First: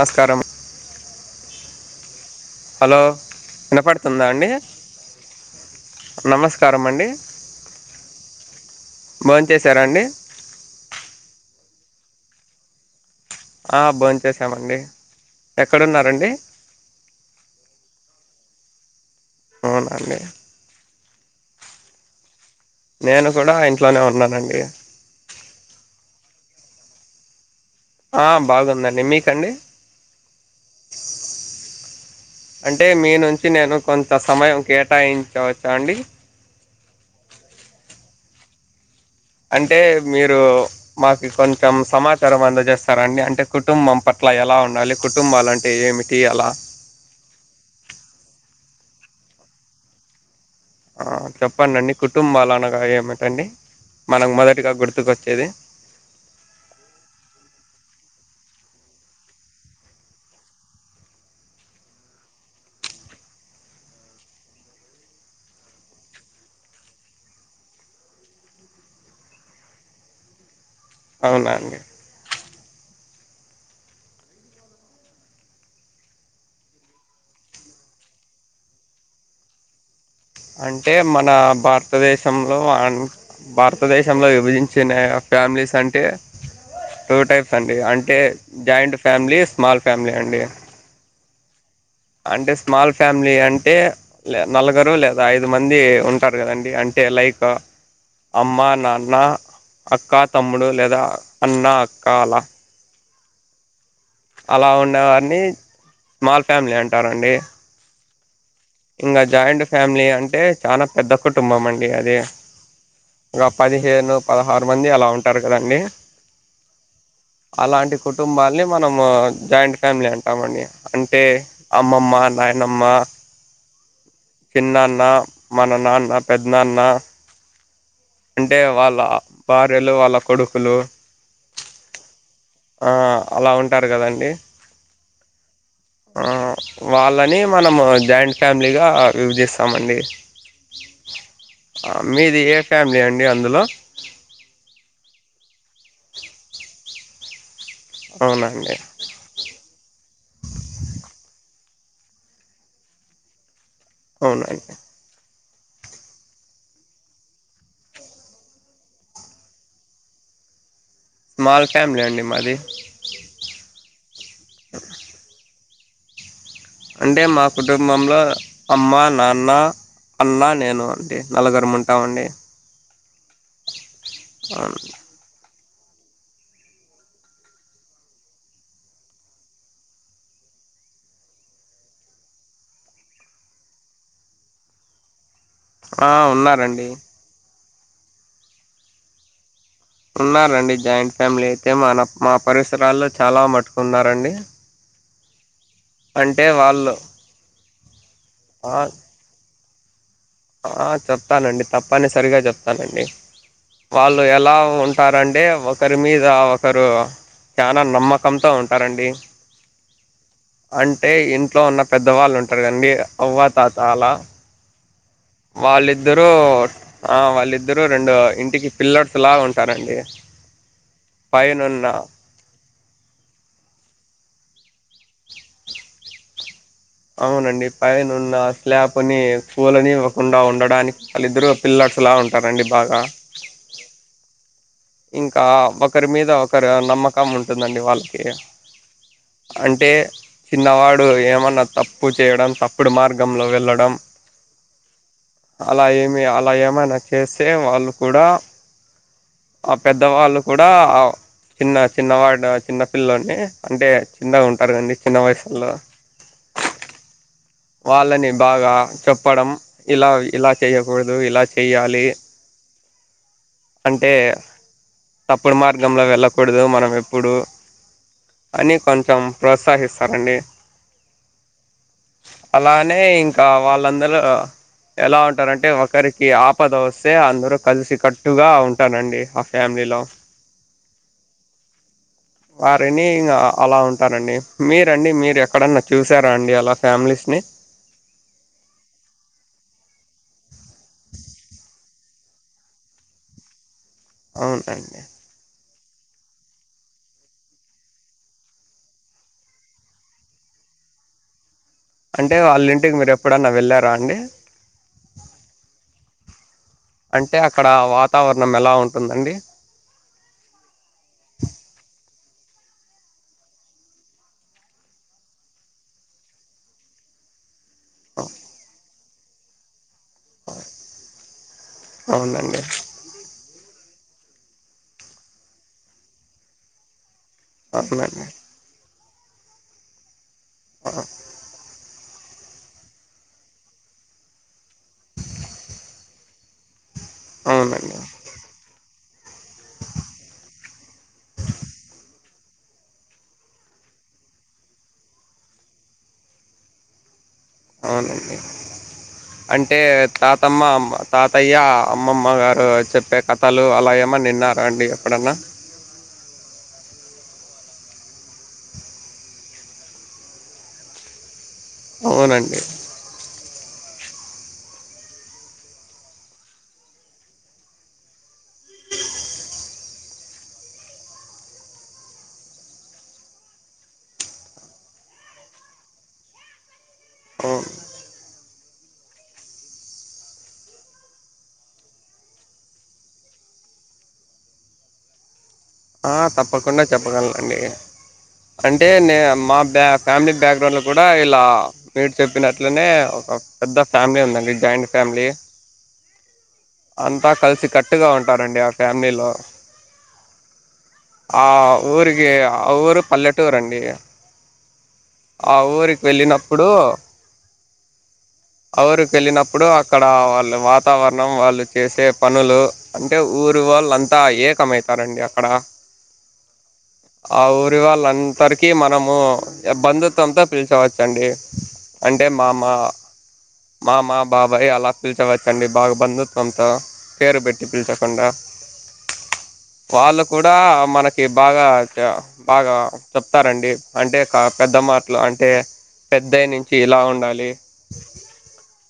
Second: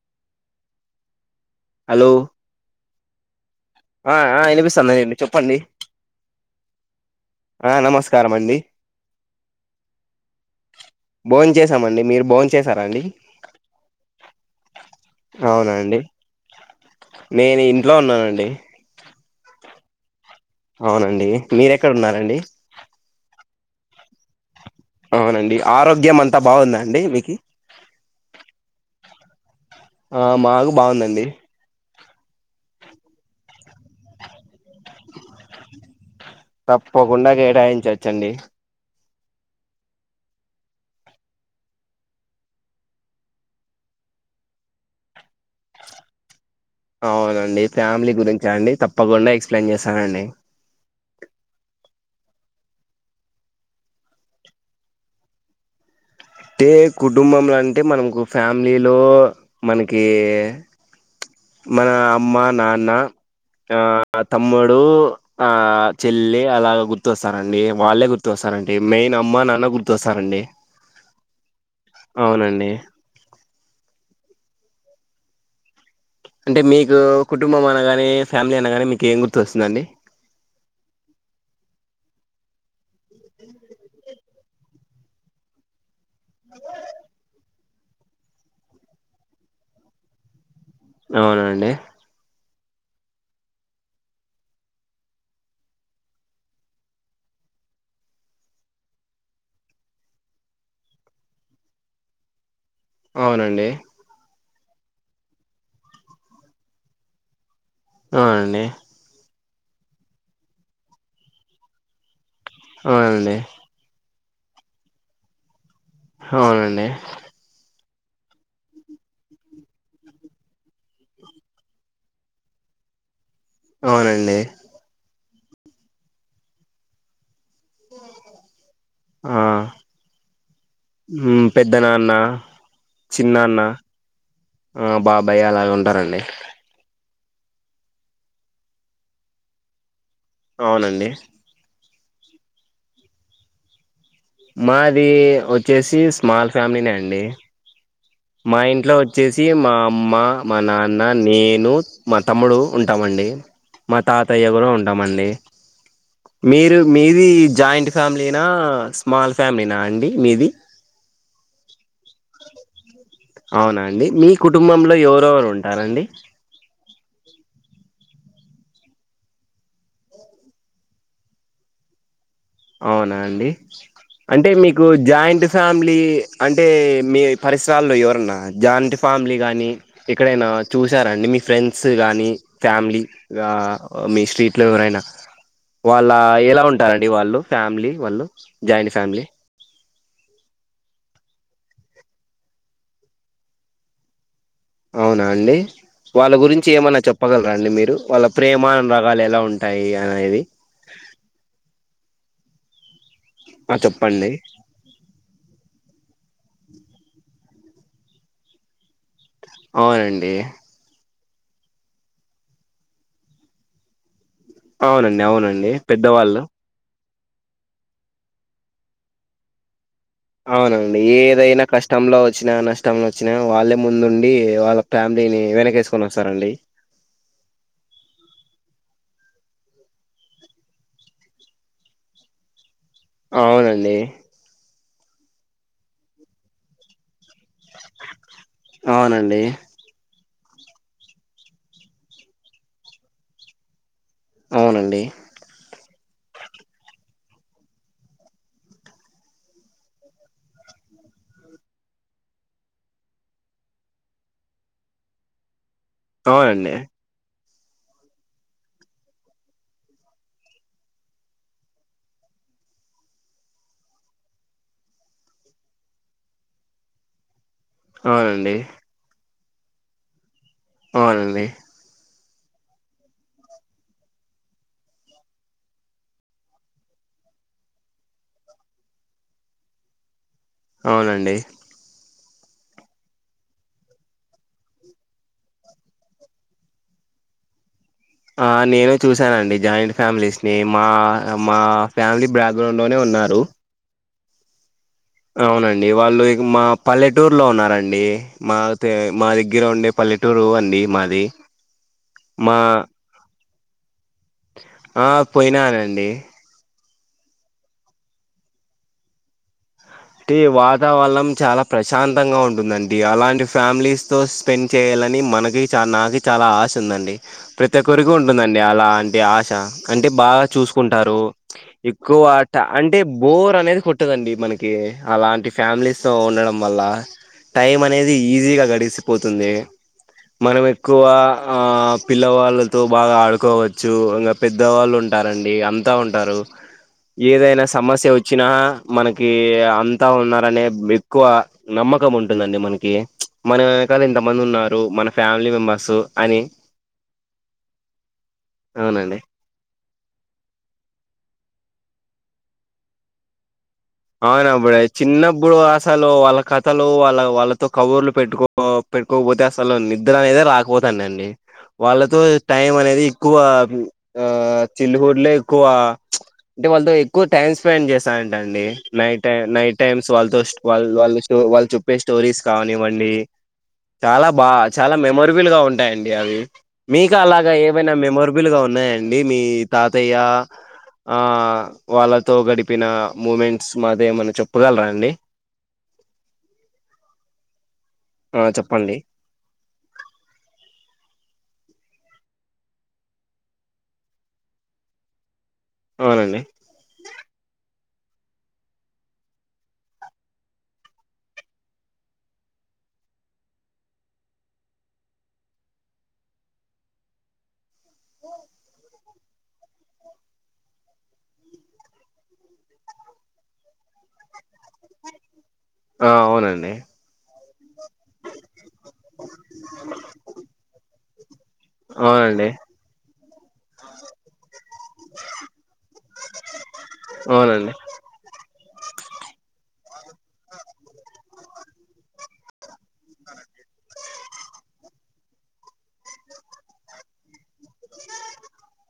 మస్కారం hello hello ఆ వినపడుతుందా ఆ అండి వినిపిస్తుందండి చెప్పండి నమస్కారం అండి ఆ నమస్కారం అండి. భోంచేశారా అండి భోంచేస్ సామండి మీరు భోంచేసారా అండి ఆ భోంచేశామండి అవునండి ఎక్కడున్నారండి డి అవునండి అవునండి మీరెక్కడ ఉన్నారండి నేను కూడా ఇంట్లోనే ఉన్నానండి అవునండి ఆరోగ్యం అంతా బాగుందా అండి మీకి ఆ బాగుందండి మీకండి ఆ మాకు బాగుందండి అంటే మీ నుంచి నేను కొంత సమయం కేటాయించవచ్చా అండి తప్పకుండా కేటాయించొచ్చండి అంటే మీరు మాకు కొంచెం సమాచారం అందజేస్తారా అండి అంటే కుటుంబం పట్ల ఎలా ఉండాలి, కుటుంబాలు అంటే ఏమిటి ఎలా అవునండి ఫ్యామిలీ గురించ అండి తప్పకుండా ఎక్స్ప్లెయిన్ చేస్తానండి చెప్పండండి కుటుంబాలు అనగా ఏమిటండి. మనకు మొదటిగా గుర్తుకొచ్చేది అంటే కుటుంబంలో అంటే మనకు ఫ్యామిలీలో మనకి మన అమ్మ, నాన్న ఆ తమ్ముడు ఆ చెల్లి అలాగ గుర్తొస్తారండి వాళ్ళే గుర్తొస్తారండి మెయిన్ అమ్మ నాన్న గుర్తొస్తారండి అవునా అండి అవునండి అంటే మీకు కుటుంబం అనగానే ఫ్యామిలీ అనగానే మీకు ఏం గుర్తొచ్చిందండి అంటే మన భారతదేశంలో భారతదేశంలో ఇ విభజించిన ఫ్యామిలీస్ అంటే టూ టైప్ అండి అంటే జాయింట్ ఫ్యామిలీ స్మాల్ ఫ్యామిలీ అండి అవునండి అంటే స్మాల్ ఫ్యామిలీ అంటే నలుగురు లేదా ఐదు మంది ఉంటారు కదండి అంటే లైక్ అమ్మ నాన్న అక్క తమ్ముడు లేదా అన్న అక్క అలా. అవునండి అలా ఉండేవారిని స్మాల్ ఫ్యామిలీ అంటారండి. అ అండి ఇంకా జాయింట్ ఫ్యామిలీ అంటే చాలా పెద్ద కుటుంబం అండి అది. అవునండి గ పది హేను పదహారు మంది అలా ఉంటారు కదండి. అవునండి. కుటుంబాలని మనము జాయింట్ ఫ్యామిలీ అంటాంమండి అంటే అమ్మమ్మ నాయనమ్మ అవునండి చిన్నాన్నా మన నాన్న పెద్ద నాన్న. అంటే వాళ్ళ ఆ భార్యలు వాళ్ళ కొడుకులు మ్ పెద్ద నాన్న ఆ అలా చిన్నాన్న ఉంటారు కదండి ఆ బాబాయ్ అలాగ ఉంటారండి ఆ వాళ్ళని మనము జాయింట్ ఫ్యామిలీగా విభజిస్తామండి. అవునండి మీది ఏ. ఫ్యామిలీ అండి అందులో. మాది వచ్చేసి స్మాల్ ఫ్యామిలీ నే అండి మా అవునండి ఇంట్లో వచ్చేసి మా అమ్మ మా నాన్న నేను. మా తమ్ముడు ఉంటామండి. మా తాతయ్య గుడ అవునండి ఉంటామండి మీరు మీది జాయింట్ ఫ్యామిలీనా స్మాల్ ఫ్యామిలీనా అండి మీది. స్మాల్ ఫ్యామిలీ అండి మాది అవునా అండి మీ కుటుంబంలో ఎవరెవరు ఉం రండి అంటే మా కుటుంబంలో అమ్మ నాన్న అన్న నేను అంటే నలుగురు ఉంటామండి అవునా అండి. అంటే అవును మీకు జాయింట్ ఫ్యామిలీ అంటే మీ పరిసరాల్లో ఎవరన్నా జాయింట్ ఫ్యామిలీ గాని ఎక్కడైనా చూసార అండి మీ ఫ్రెండ్స్ గాని ఫ్యామిలీ ఆ మీ స్ట్రీట్ లో ఎవరైనా వాళ్ళ ఆ ఎలా ఉన్నారండి ఉంటారండి వాళ్ళు ఫ్యామిలీ వాళ్ళు జాయింట్ ఫ్యామిలీ ఉన్నారండి జాయింట్ ఫ్యామిలీ అయితే మన మా పరిసరాల్లో చాలా మట్టుకున్నారండి. అవునా అండి వాళ్ళ అంటే గురించి వాళ్ళు ఏమన్నా చెప్పగలరాండి మీరు వాళ్ళ ప్రేమ ఆ అనురాగాలు ఎలా ఉం అయ్య ఆ చెప్తానండి తప్పనీ సరిగా చెప్ ప్తానండి ఆ వాళ్ళు చెప్పండి ఎలా ఉంటారంటే ఒకర్ ఒకరి మీద ఒకరు చానా నమ్మకంతో ఉంటారండి అవునండి అంటే ఇంట్లో ఉన్న పెద్దవాళ్ళు ఉంటార్గా అండి అవ్వా తాత అలా అవునండి అవునండి వాళ్ళిద్దరూ పెద్దవాళ్ళు ఆ వాళ్ళిద్దరు రెండు ఇంటికి పిల్లర్స్ లాగ ఉంటారండి అవునండి ఏదైనా పైనున్న కష్టంలో వచ్చినా నష్ట ష్టంలో వచ్చిన వాళ్ళే ముందుండి వాళ్ళ ఫ్యామిలీని వెనకేసుకొని వస్తారండి అవునండి పైన ఉన్న స్లాబ్ని కూల్నివకుండా ఉండడానికి వాళ్ళిద్దరు పిల్లర్స్లా ఉంటారండి బాగా అవునండి ఇంకా ఒకరి మీద ఒకరు నమ్మకం ఉం ఉంటుందండి వాళ్ళకి అవునండి అంటే చిన్నవాడు ఏమన్నా తప్పు చేయడం తప్పుడు మార్గంలో వెళ్ళడం అవునండి అలా ఏమి అలా ఏమైనా చేస్తే వాళ్ళు కూడా ఆ పెద్దవాళ్ళు కూడా ఆ చిన్న చిన్నవాడు చిన్న పిల్లని అంటే చిన్నగా ఉంటారుండి చిన్న వయసులో అవునండి వాళ్ళని బాగా చెప్పడం ఇలా ఇలా చెయకూడదు ఇలా చెయ్యాలి అంటే తప్పుడు మార్గంలో వెళ్ళకూడదు మనం ఎప్పుడు అవునండి అని కొంచంచెం ప్రోత్సహిస్తారండి అవునండి అలానే ఇంకా వాళ్ళందరూ ఎలా ఉంటారంటే ఒకరికి ఆపద వస్తే అందరుూ కలిసి కట్టుగా ఉంటారంండి ఆ ఫ్యామిలీలో అవునండి వారిని ఇంకా అలా ఉంటారండి మీరండి మీరు ఎక్కడన్నా చూసారా అండి అలా ఫ్యామిలీస్ని ఆ నేను చూసానండి జాయింట్ ఫ్యామిలీస్ ని మా మా ఫ్యామిలీ బ్యాక్గ్రౌండ్ లోనే ఉన్నారు అవునండి అవునండి వాళ్ళు మా పల్లెటూరులో ఉన్నారంండి మా మా దగ్గర ఉండే పల్లెటూరు అండి మాది అంటే మా వాళ్ళి ఇంటికి మీరు ఎప్పుడన్నా వెళ్ళారా అండి ఆ పోయినానండి అంటే అక్కడ వాతావరణం ఎలా ఉంటుందండి టి వాతావరణం చాలా ప్రశాంతంగా ఉంటుందండి అలాంటి ఫ్యామిలీస్ తో స్పెండ్ చేయాలని మనకి చ నాకు చాలా ఆశ ఉందండి ప్రతి ఒక్కరికి ఉంటుందండి అలా అంటి ఆశ కంటే బాగా చూసుకుంటారు ఎక్కువ ట అవునండి అంటే బోర్ అనేది కొ ట దండి మన కి అలాంటి ఫ్యామిలీస్ తో ఉండడం వల్ల టైం అనేది అవునండి ఈజీ గా గడిసి పోతుంది మనం ఎక్కువ ఆ పిల్లవాళ్ళతో బాగా ఆడుకోవచ్చు ఇంకా పెద్దవాళ్ళు ఉంటారండి అంతా ఉంటారు ఏదైనా అవునండి సమస్య వచ్చినా మనక్ కీ అంతా ఉన్నారనే ఎక్కువ నమ్మకం ఉన్ టుందండి మనకి మన ఎక్కడన్నా ఇంతమంది ఉన్నారు మన ఫ్యామిలీ మెంబర్స్ అని అవునండి అవునండి అంటే తాతమ్మ అమ్మ తాతయ్య అమ్మమ్మ గారు చెప్పే కథల్ అవును అప్పుడు అయి చిన్నప్పుడు అసలు వాళ్ళ కథలు వాళ్ళ వాళ్ళ తో కబూర్లు పెట్టుకో పెట్టుకోకపోతే అసలు నిద్ర అనేది రాకపోతాండే అండి వాళ్ళతో అవునండి టైం అనేది ఎక్కువ ఆ చిల్లు హుడ్లే ఎక్కువ అంటే వాళ్ళతో ఎక్కువ టైమ్ స్పెండ్ చేస్తాంటి అండి నైట్ టై నైట్ టైమ్స్ వాళ్ళతో వాళ్ వాళ్ళు వాళ్ళు స్టో వాళ్ళు చెప్పే స్టోరీస్ కానివ్వండి చాలా బా చాలా మెమొరబుల్ గా ఉంటాయండి అవి మీకు అలాగా అవును ఏవైనా మెమొరబుల్ గా ఉన్నాయ అండి మీ తాతయ్య ఆ వాళ్ళతో గడిపిన మూమెన్ ట్స్ మాతో ఏమన్నా చెప్పగలరా అండి ఆ తప్పకుండా చెప్పగలనండి ఆ అంటే చెప్పండి నే మా బ్యా ఫ్యామిలీ బ్యాక్ గ్రౌండ్ లో కూడా ఇలా మీరు చెప్పినట్లనే ఒక పెద్ద ఫ్యామిలీ ఉందండి జాయింట్ ఫ్యామిలీ అవునండి అంతా కలిసి కట్ ట్టుగా ఉంటారండి ఆ ఫ్యామిలీలో ఆ ఊరికి ఆ ఊరు పల్లెటూరండి ఆ ఊరికి వెళ్ళినప్పుడు ఊరుకు వెళ్ళినప్పుడు అక్కడ వాళ్ళు వాతావరణం వాళ్ళు చేసే పనులు అంటే ఊరు వాళ్ళు అంతా ఏకమైతారండి అ ఆ అవునండి అవుర్ రి వాళ్లు అంతరికీ మనము బంధుత్వంతో పిల్చవ చండి అంటే అవునండి మామ మామ బా బయ్ అలా పిల్చవచ్చండి బాగా బంధుత్వంతో పేరు పెట్టి అవునండి పిల్చకుండా వాళ్ళు కూడా మనకి బాగా బాగా చెప్తారండి అంటే పెద్ద మాటలు అంటే పెద్దయి నుంచి ఇలా ఉండాలి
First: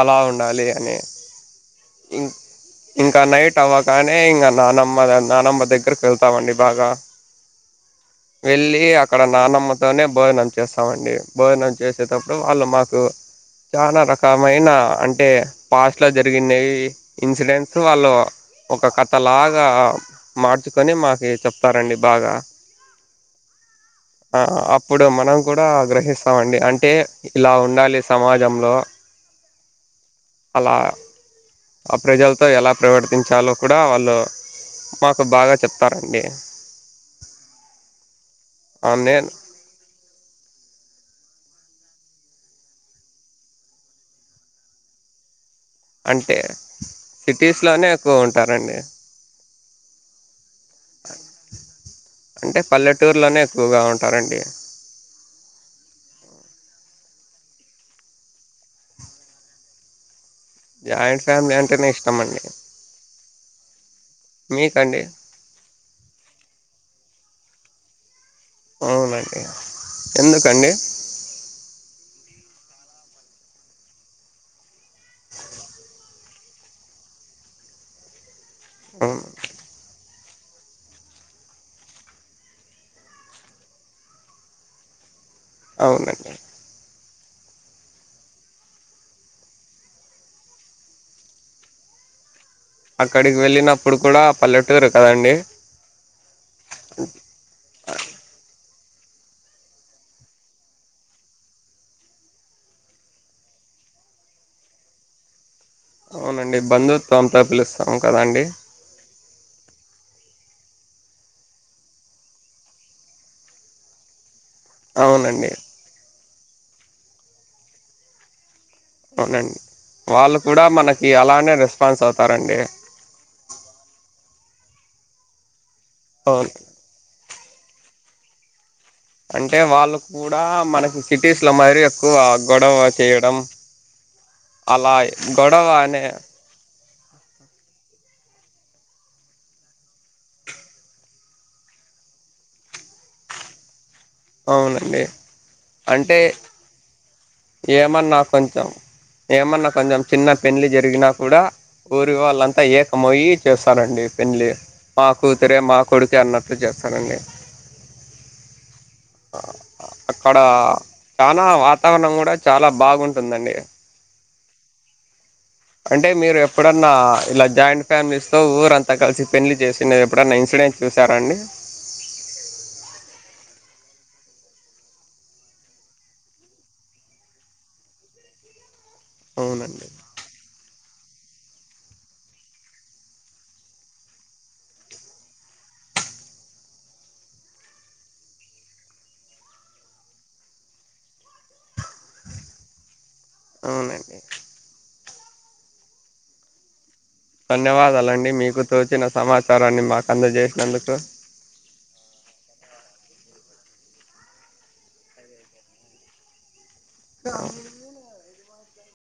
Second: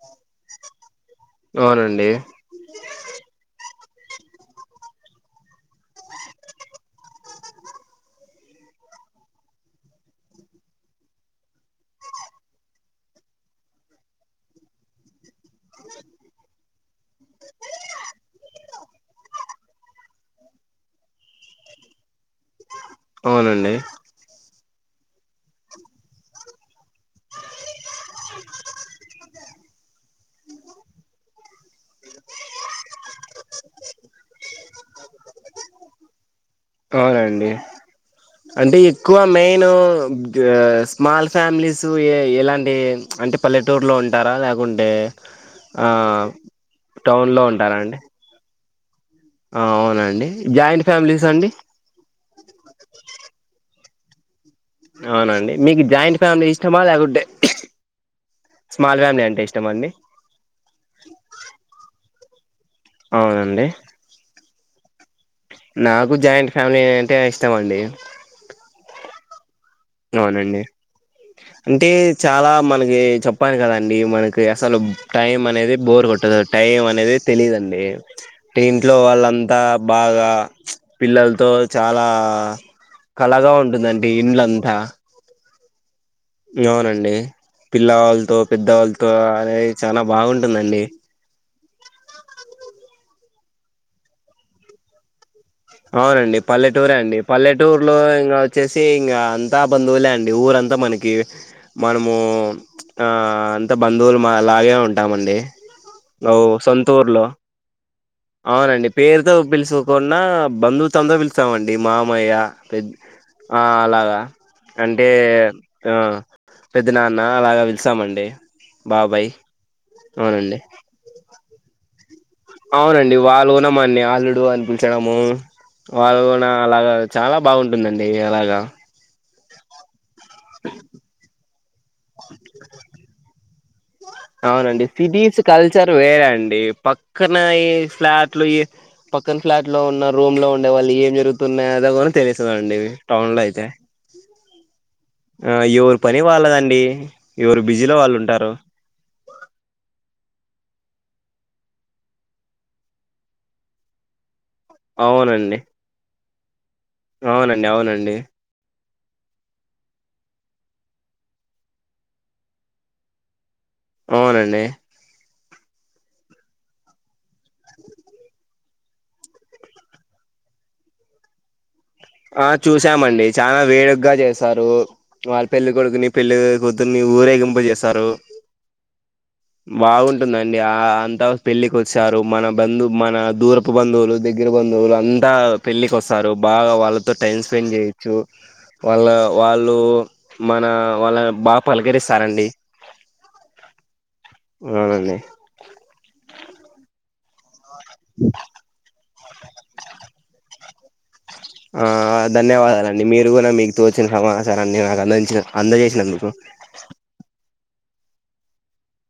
అలా ఉండాలి అని అవునండి ఇంకా నైట్ అవ్వగా కానీ ఇంకా నానమ్మ నానమ్మ దగ్గరకి వెళ్తామండి బాగా వెళ్ళి అక్కడ నానమ్మతోనే భోజనం చేస్తామండి భోజనం చేసేటప్పుడు వాళ్ళు మాకు చాలా రకమైన అంటే ఫాస్ట్ ల జరిగిండేవి ఇన్సిడెంట్లు వాళ్ళు ఒక కథలాగా బాగా మార్చుకొని మాకి చెప్తారండి బాగా అవునండి ఆప్ ఇప్పుడు మనం కూడా గ్రహిస్తామండి అంటే ఇలా ఉండాలి సమాజంలో అలా ఆ ప్రజలతో ఎలా ప్రవర్తించాలో కూడా వాళ్ళు మాకు బాగా చెప్తారండి అవునండి అంటే ఎక్కువ నేను మెయిన్ ఊ స్మాల్ ఫ్యామిలీసు ఏ ఎలాంటి అంటే పల్లెటూరులో ఉంటారా లేకుంటే ఆ అంటే టౌన్లో సిటీస్ ఉంటారా లోనే అండి ఎక్కువ ఉంటారండి అవునండి జాయింట్ ఫ్యామిలీస్ అండి అంటే పల్లెటూరులోనే ఎక్కువగా ఉంటారండి అవునండి మీకు జాయింట్ ఫ్యామిలీ ఇష్టమా లేకుంటే స్మాల్ ఫ్యామిలీ అంటే ఇష్టం అండి జాయింట్ ఫ్యామిలీ అంటేనే ఇష్టం అండి అవునండి మీ కండి నాకు జాయింట్ ఫ్యామిలీ అంటేనే ఇష్టం అండి ఎ [unintelligible] అవునండి అంటే చాలా మనకి చెప్పాలి కదండి మనకి అసలు టైం అనేది బోర్ కొట్టదు టైం అనేది తెలీదండి టె ఇంట్లో అవును వాళ్ళంతా బాగా చ పిల్లలతో చాలా కలగా ఉంటుందంటడి ఇండ్లం తా అవునం అవునండి పిల్లావాళ్ళతో, పెద్దవాళ్ళతో అనేది చానా బాగుంటుందండి. అక్కడికి వెళ్ళినప్పుడు కూడా పల్లెటూరు కదండి. అవునండి. పల్లెటూరే అండి పల్లెటూరు లో ఇంకా వచ్చేస్ సి ఇంకా అంతా బంధువులే అండి ఊరంతా మనకి మనము ఆ అంత బంధువులులాగే ఉంటామండి. ఓ అవునండి సొంతూర్ లో బంధుత్వంతో పిలుస్తాం కదండి అవునండి. పేరుతో పిలుసుకున్నా బంధుత్వంతో పిలుస్తామండి. మామయ్య పెద్ద ఆ అలాగా అంటే అవునండి ఆ పెద్ద నాన్న అలాగా పిలిస్తామండి. అవునండి. వాళ్ళు కూడా మనకి అలానే రెస్ [unintelligible] అవునండి. వాళ్ళు కూడా మనని అల్లుడు అని పిల్చడము వాళ్ళ కూడా అవును అలాగే చాలా బాగుంటుందండి. అయ్యాలాగా అంటే వాళ్ళు కూడా మనకి సిటీస్ ఇట్ల [unintelligible] ఎక్కువ గొడవ చేయడం అవునండి. అలా సిటీస్ గొడవ కల్చర్ అనే వేరే అండి. ఎక్కనైనా ఈ ఫ్లాట్లు ఈ పక్కన ఫ్లాట్ లో ఉన్న రూమ్ లో ఉండే వాళ్ళు ఏం జరుగుతున్నాయి. అన్నది కూడా తెలిసందండి. టౌన్ లో అయితే అవునండి. ఆ ఎవరి అంటే పని వాళ్ళదండి ఎవరు బిజీలో వాళ్ళు ఏమన్నా ఉంటారు కొంచెం ఏమన్నా కొంచెం చిన్న పెళ్లి జ తెగినా కూడా ఊరి వాళ్ళంతా ఏకమైయి చేస్తారండి. పెళ్లి మా అవునండి కూతరే మా కొడుకే అన్నట్ అవునండి అవునండి అక్కడ చాలా వాతావరణం కూడా చాలా బాగుంటుందండి. అవునండి. అంటే మీరు ఎప్పుడన్నా ఇలా జాయింట్ ఫ్యామిలీస్ తో ఊరంతా కలిసి పెళ్లి చేసిన ఎప్పుడన్నా ఇన్సిడెంట్ చూసారండి. వేడుకాంగా చేస్తారు. వాళ్ళ పెళ్లి కొడుకుని పెళ్ళి కూతురిని ఊరేగింపు చేస్తారు. అవునండి బాగుంటుందండి. ఆ అంతా పెళ్ళికి వచ్చారు. మన బంధు మన దూరపు బంధువులు దగ్గర బంధువులు అంతా పెళ్ళికి వస్తారు. బాగా వాళ్ళ టైమ్ స్పెండ్ చేయొచ్చు. వాళ్ళ వాళ్ళు మన వాళ్ళని బాగా పలకరిస్తారండి. అవునండి. అవునండి. ధన్యవాదాలండి. మీకు తోచిన సమాచారాన్ని మాకు అందజేసి అందుకు ఆ ధన్యవాదాలండి మీరు కూడా మీకు తోచ్చిన సమాచారాన్ని నాకు అందించ అందజేసినందుకు